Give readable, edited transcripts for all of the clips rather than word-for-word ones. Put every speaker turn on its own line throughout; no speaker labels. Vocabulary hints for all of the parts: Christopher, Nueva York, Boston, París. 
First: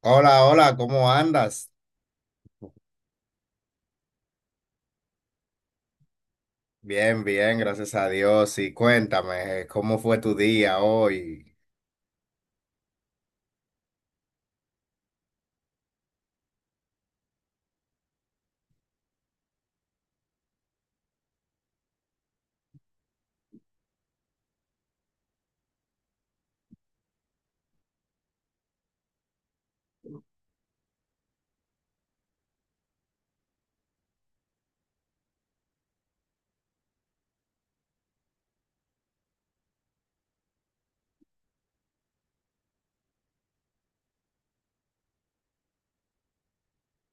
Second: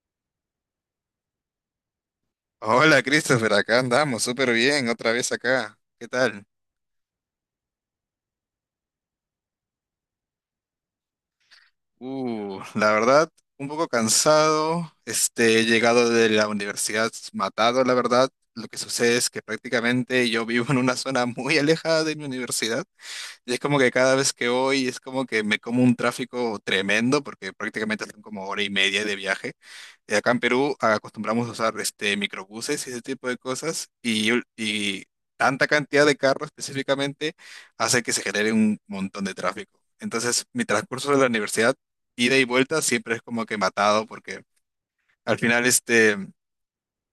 Hola, hola, ¿cómo andas?
Hola Christopher, acá andamos, súper bien, otra vez acá. ¿Qué tal?
Bien, bien, gracias a Dios. Y cuéntame, ¿cómo fue tu día hoy?
La verdad, un poco cansado, he llegado de la universidad matado, la verdad. Lo que sucede es que prácticamente yo vivo en una zona muy alejada de mi universidad. Y es como que cada vez que voy es como que me como un tráfico tremendo porque prácticamente son como hora y media de viaje. Acá en Perú acostumbramos a usar microbuses y ese tipo de cosas y tanta cantidad de carros específicamente hace que se genere un montón de tráfico. Entonces mi transcurso de la universidad, ida y vuelta, siempre es como que matado porque al final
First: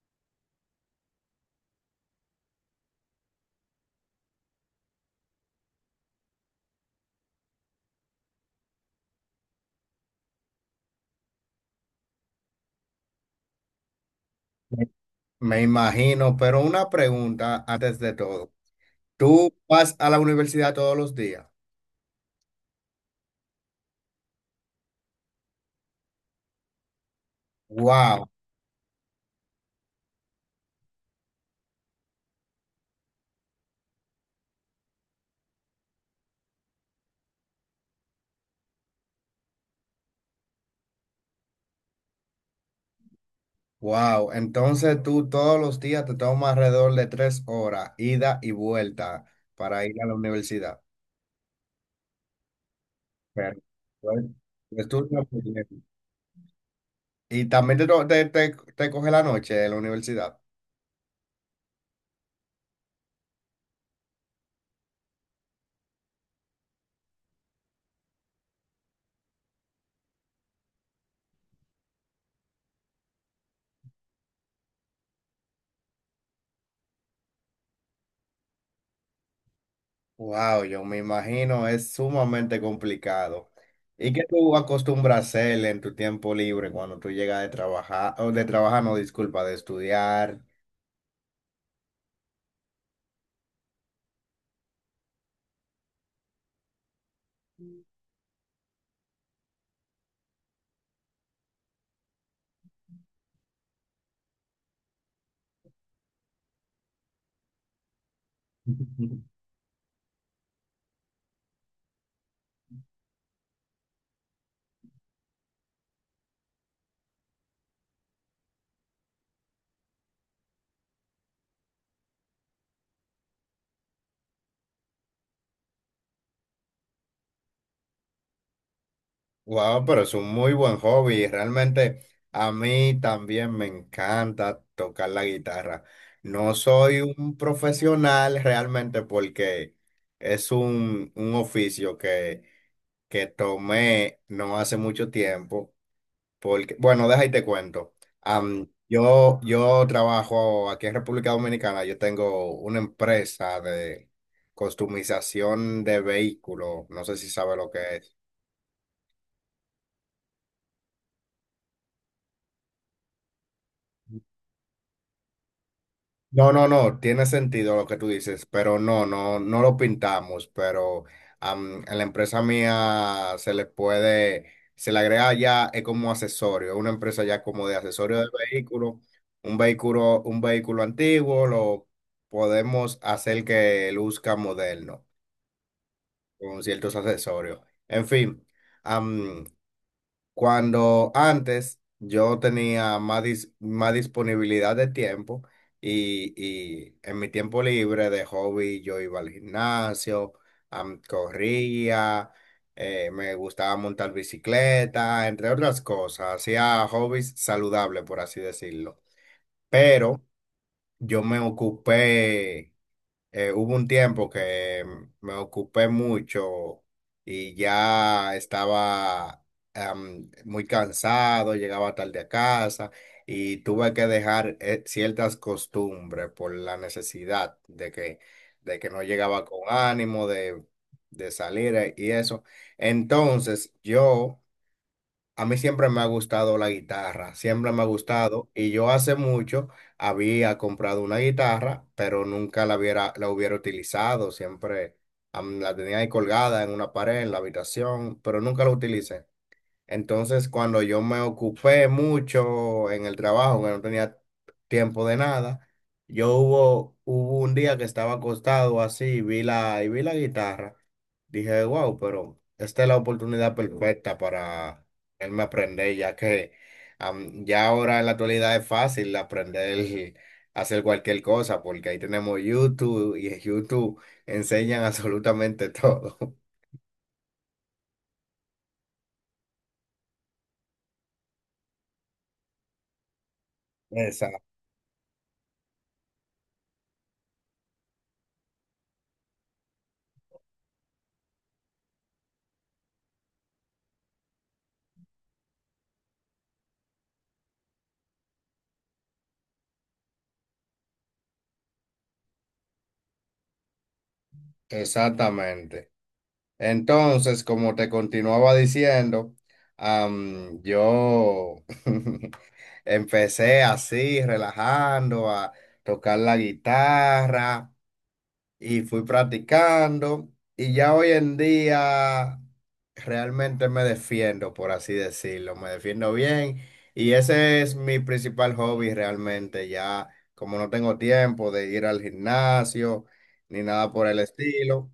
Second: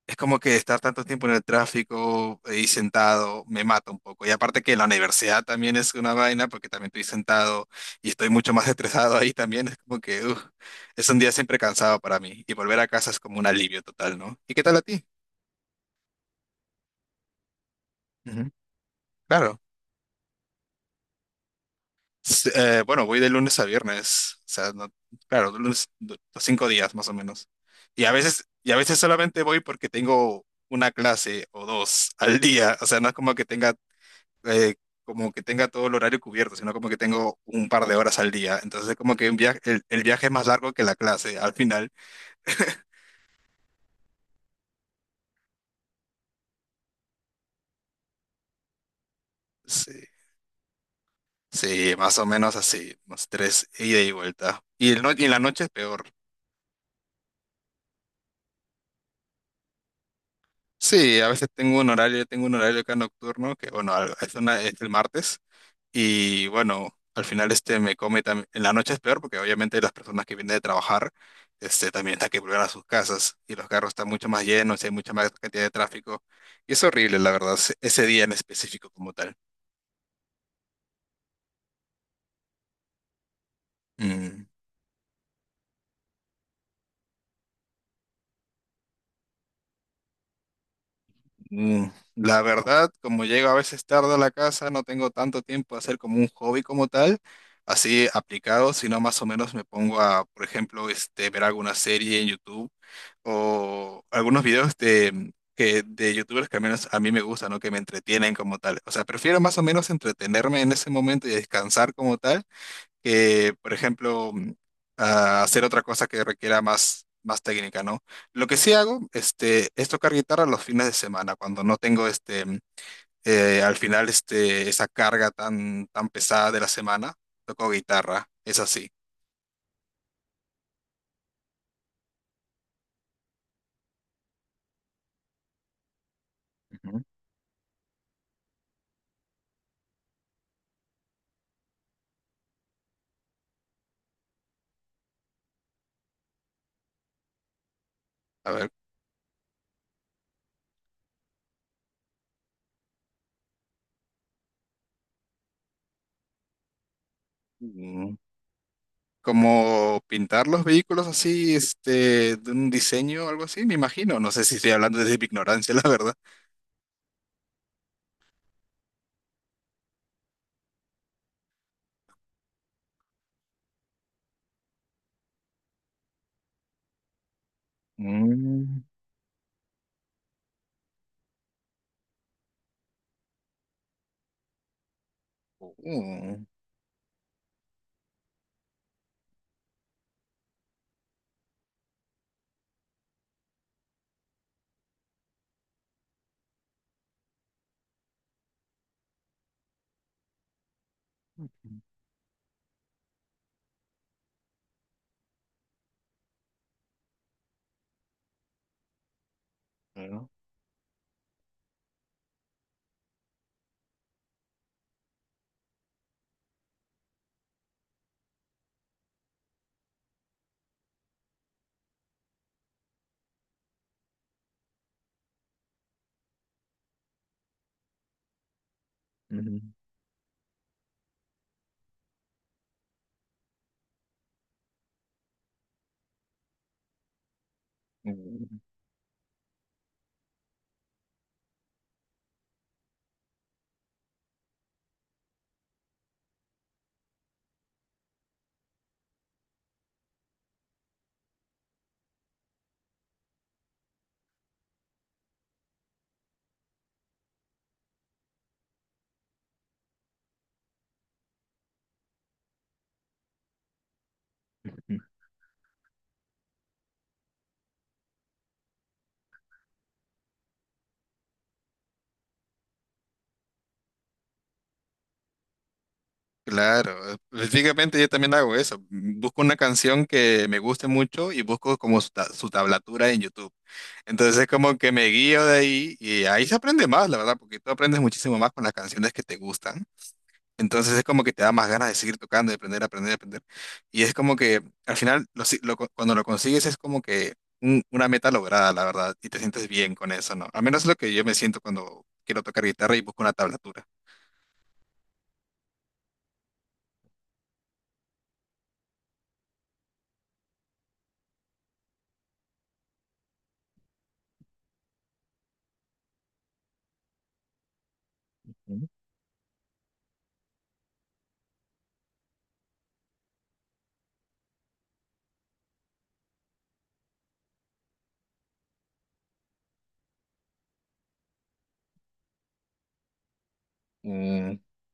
es como que estar tanto tiempo en el tráfico y sentado me mata un poco. Y aparte que la universidad también es una vaina porque también estoy sentado y estoy mucho más estresado ahí también. Es como que uf, es un día siempre cansado para mí. Y volver a casa es como un alivio total, ¿no? ¿Y qué tal a
Me
ti?
me imagino, pero una pregunta antes de
Ujú.
todo. ¿Tú
Claro.
vas a la universidad todos los días?
Bueno, voy de lunes a viernes. Claro, cinco días más o menos.
Wow,
Y a veces solamente voy porque tengo una clase o dos al día. O sea, no es eh, como que tenga todo el horario cubierto, sino como que tengo un par de horas al día. Entonces, como que un viaje, el viaje es más largo que la clase al final.
wow. Entonces tú todos los días te tomas alrededor de tres horas, ida y vuelta, para
Sí,
ir a la universidad.
sí, más o menos así, unos
Pero,
tres ida y
pues,
vuelta. Y, el no-
estudia
Y en la
muy
noche
bien.
es peor.
Y también te, te, te coge la noche en la universidad.
Sí, a veces tengo un horario acá nocturno, que bueno, es, es el martes. Y bueno, al final me come también. En la noche es peor porque obviamente las personas que vienen de trabajar, también están que volver a sus casas y los carros están mucho más llenos y hay mucha más cantidad de tráfico. Y es horrible, la verdad, ese día en específico como tal.
Wow, yo me imagino, es sumamente complicado. ¿Y qué
Mm.
tú acostumbras a hacer en tu tiempo libre cuando tú llegas de trabajar, o de trabajar, no, disculpa, de estudiar?
Mm. La verdad, como llego a veces tarde a la casa, no tengo tanto tiempo a hacer como un hobby como tal, así aplicado, sino más o menos me pongo a, por ejemplo, ver alguna serie en YouTube o algunos videos de de YouTubers que al menos a mí me gustan, ¿no? Que me entretienen como tal. O sea, prefiero más o menos entretenerme en ese momento y descansar como tal que, por ejemplo, a hacer otra cosa que requiera más técnica, ¿no? Lo que sí hago, es tocar guitarra los fines de semana, cuando no tengo, al final, esa carga tan pesada de la semana, toco guitarra, es así.
Wow, pero es un muy buen hobby. Realmente a mí también me encanta tocar la guitarra. No soy
Ujú.
un profesional realmente porque es un oficio que tomé no hace mucho tiempo. Porque, bueno, deja y te cuento.
A ver,
Yo trabajo aquí en República Dominicana, yo tengo una empresa de customización de vehículos, no sé si sabe lo que es.
mm, como pintar los vehículos así, de un diseño o algo así, me imagino. No sé si estoy hablando desde mi ignorancia, la verdad.
No, no, no, tiene sentido lo que tú dices, pero no, no, no lo pintamos, pero a la empresa mía se le puede, se le agrega ya es como accesorio, una empresa ya como de accesorio de
Mm.
vehículo, un vehículo, un vehículo antiguo, lo podemos hacer que luzca moderno
Mm.
con ciertos accesorios. En fin, cuando antes yo tenía más, más disponibilidad de tiempo y, y en mi tiempo libre de hobby yo iba al gimnasio,
Ujú.
corría, me gustaba montar bicicleta, entre otras cosas, hacía hobbies saludables, por así decirlo. Pero
Claro.
yo me ocupé, hubo un tiempo que me ocupé mucho y ya estaba, muy cansado, llegaba tarde a casa y tuve que dejar, ciertas costumbres por la necesidad de que no llegaba
Ujú.
con ánimo de salir, y eso. Entonces yo, a mí siempre me ha gustado la guitarra, siempre me ha gustado y yo hace mucho había comprado una guitarra, pero nunca la hubiera, la hubiera utilizado, siempre la tenía ahí colgada en una pared, en la habitación, pero nunca la utilicé. Entonces, cuando yo me ocupé mucho en el trabajo, que no tenía tiempo de nada, yo hubo, hubo un día que estaba acostado así y vi la guitarra. Dije, wow, pero esta es la oportunidad perfecta para
Mm.
él aprender, ya que ya ahora en la actualidad es fácil aprender a hacer cualquier cosa, porque ahí tenemos YouTube y en YouTube enseñan absolutamente todo.
Claro, específicamente yo también hago eso. Busco una canción que me guste mucho y busco como su tablatura en YouTube.
Esa-
Entonces es como que me guío de ahí y ahí se aprende más, la verdad, porque tú aprendes muchísimo más con las canciones que te gustan. Entonces es como que te da más ganas de seguir tocando, de aprender, aprender, aprender. Y es como que al final, lo si- lo co- cuando lo consigues es como que una meta lograda, la verdad, y te sientes bien con eso, ¿no? Al menos es lo que yo me siento cuando quiero tocar guitarra y busco una tablatura.
Exactamente. Entonces, como te continuaba diciendo, yo empecé así, relajando, a tocar la guitarra y fui practicando. Y ya hoy en día realmente me defiendo, por así decirlo, me defiendo bien. Y ese es mi principal hobby realmente, ya como no tengo tiempo de ir al gimnasio ni nada por el
Mm.
estilo.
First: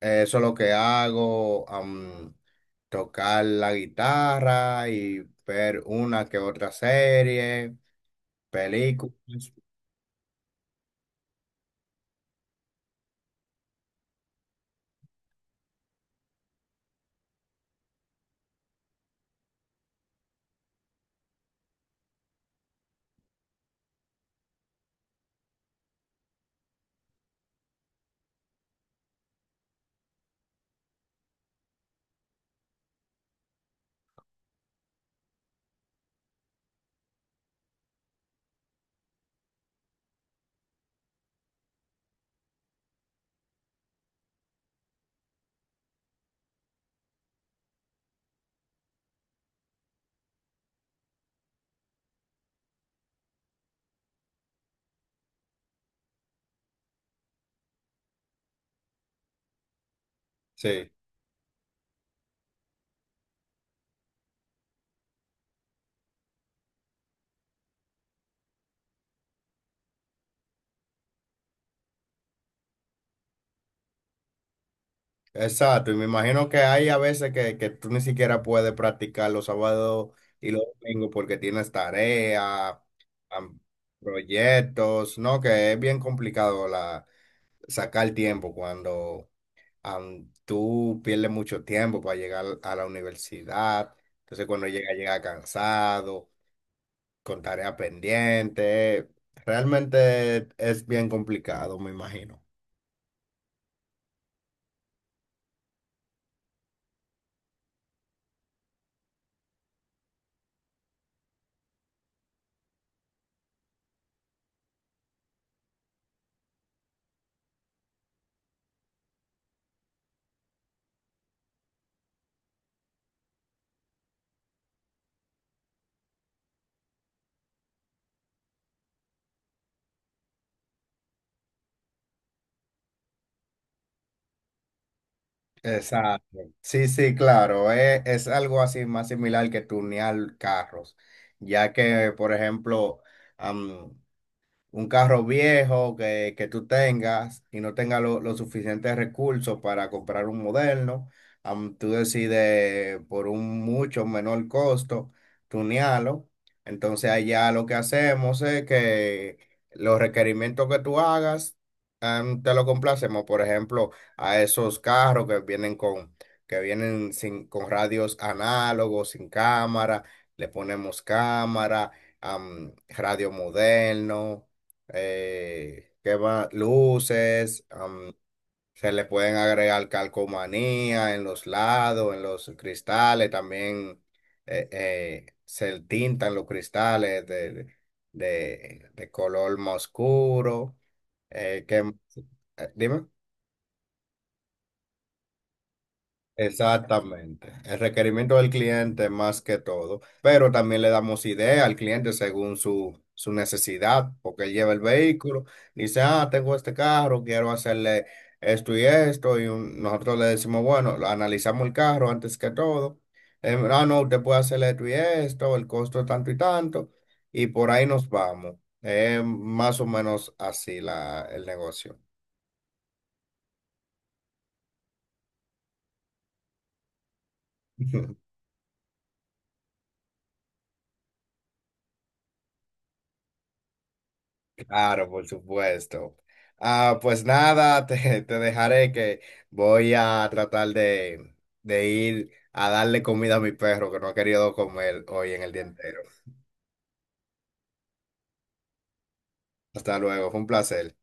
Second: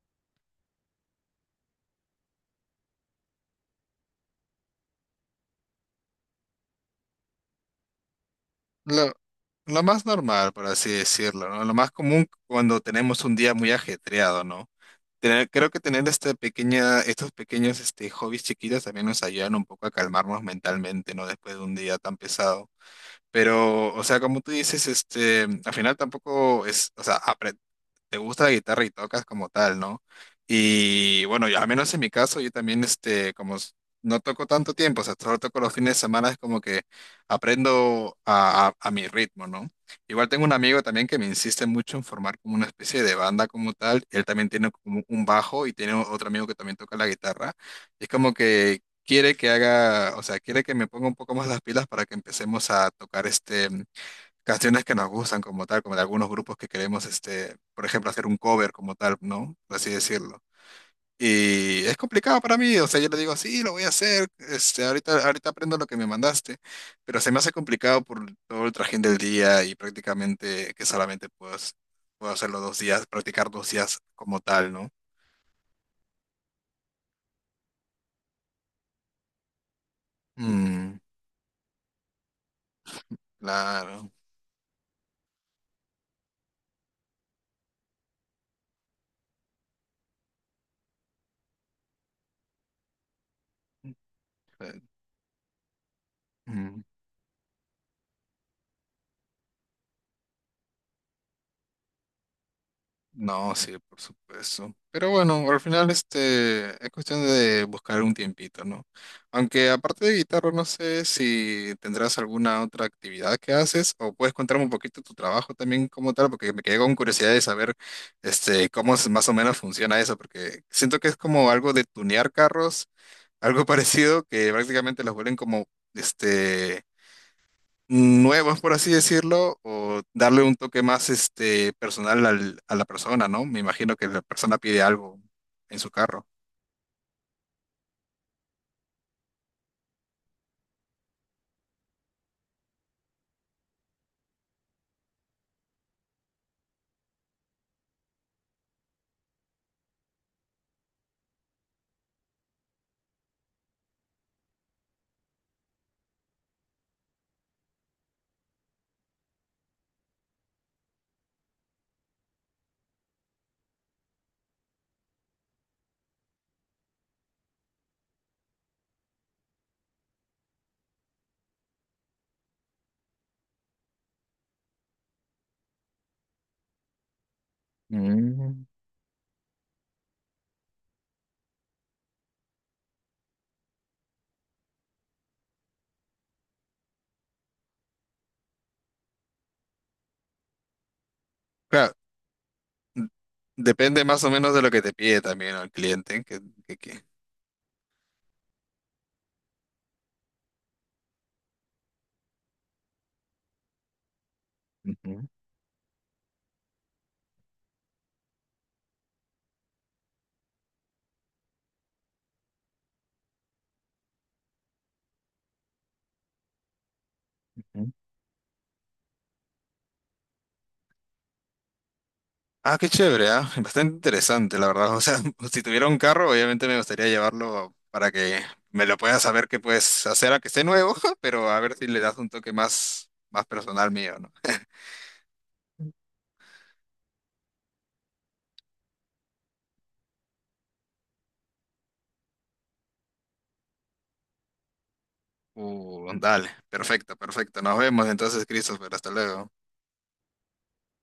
Eso es lo que hago, tocar la guitarra y ver una que otra serie,
Lo,
películas.
lo más normal, por así decirlo, ¿no? Lo más común cuando tenemos un día muy ajetreado, ¿no? Creo que tener esta pequeña, estos pequeños hobbies chiquitos también nos ayudan un poco a calmarnos mentalmente, ¿no? Después de un día tan pesado. Pero, o sea, como tú dices, al final tampoco es, o sea, te gusta la guitarra y tocas como tal, ¿no? Y bueno, al menos en mi caso, yo también, como no toco tanto tiempo, o sea, solo toco los fines de semana, es como que aprendo a mi ritmo, ¿no? Igual tengo un amigo también que me insiste mucho en formar como una especie de banda como tal, él también tiene como un bajo y tiene otro amigo que también toca la guitarra, es como que quiere que haga, o sea, quiere que me ponga un poco más las pilas para que empecemos a tocar canciones que nos gustan como tal, como de algunos grupos que queremos por ejemplo, hacer un cover como tal, ¿no? Por así decirlo.
Sí,
Y es complicado para mí, o sea, yo le digo, sí, lo voy a hacer, ahorita, ahorita aprendo lo que me mandaste, pero se me hace complicado por todo el trajín del día y prácticamente que solamente puedo, puedo hacerlo dos días, practicar dos días como tal, ¿no?
exacto. Y me imagino que hay a veces que tú ni siquiera puedes practicar los sábados y los
Mm,
domingos porque tienes tareas, am,
claro.
proyectos, ¿no? Que es bien complicado la, sacar tiempo cuando... tú pierdes mucho tiempo para llegar a la universidad. Entonces, cuando llega, llega cansado,
Mm.
con tarea pendiente. Realmente es bien complicado, me imagino.
No, sí, por supuesto. Pero bueno, al final es cuestión de buscar un tiempito, ¿no? Aunque aparte de guitarra, no sé si tendrás alguna otra actividad que haces o puedes contarme un poquito tu trabajo también como tal, porque me quedé con curiosidad de saber cómo más o menos funciona eso, porque siento que es como algo de tunear carros, algo parecido que prácticamente los vuelven como este nuevos, por así decirlo, o darle un toque más personal a la persona, ¿no? Me imagino que la persona pide algo en su carro.
Exacto. Sí, sí, claro. Es algo así más similar que tunear carros, ya que, por ejemplo, un carro viejo que tú tengas y no tengas los suficientes recursos para comprar un moderno, tú decides por un mucho menor costo tunearlo. Entonces allá lo que hacemos es que los requerimientos que tú hagas, te lo complacemos, por ejemplo, a esos carros que vienen con, que vienen sin, con radios análogos, sin cámara, le ponemos cámara, radio moderno, ¿qué más? Luces,
Mm.
se le pueden agregar calcomanía en los lados, en los cristales, también, se tintan los cristales de color más oscuro. Que,
Claro,
dime.
n- depende más o menos de lo que te pide también, ¿no?, el cliente. Que, que- que-
Exactamente. El requerimiento del cliente más que todo. Pero también le damos idea al cliente según su, su necesidad, porque él lleva el
ujú,
vehículo, dice, ah, tengo este carro, quiero hacerle esto y esto. Y nosotros le decimos, bueno, lo analizamos el carro antes que todo. Ah, no, usted puede hacerle esto y esto, el costo es tanto y tanto. Y por ahí
ujú.
nos vamos. Es más o menos así la, el negocio.
Ah, qué chévere, ¿ah? Bastante interesante, la verdad. O sea, si tuviera un carro, obviamente me gustaría llevarlo para que me lo pueda saber qué puedes hacer, a que esté nuevo, pero a ver si le das un toque más, más personal mío, ¿no?
Claro, por supuesto. Ah, pues nada, te dejaré que voy a tratar de ir a darle comida a mi perro que no ha querido comer hoy en el día entero.
Dale, perfecto, perfecto. Nos vemos entonces, Christopher. Hasta luego.
Hasta luego, fue un placer.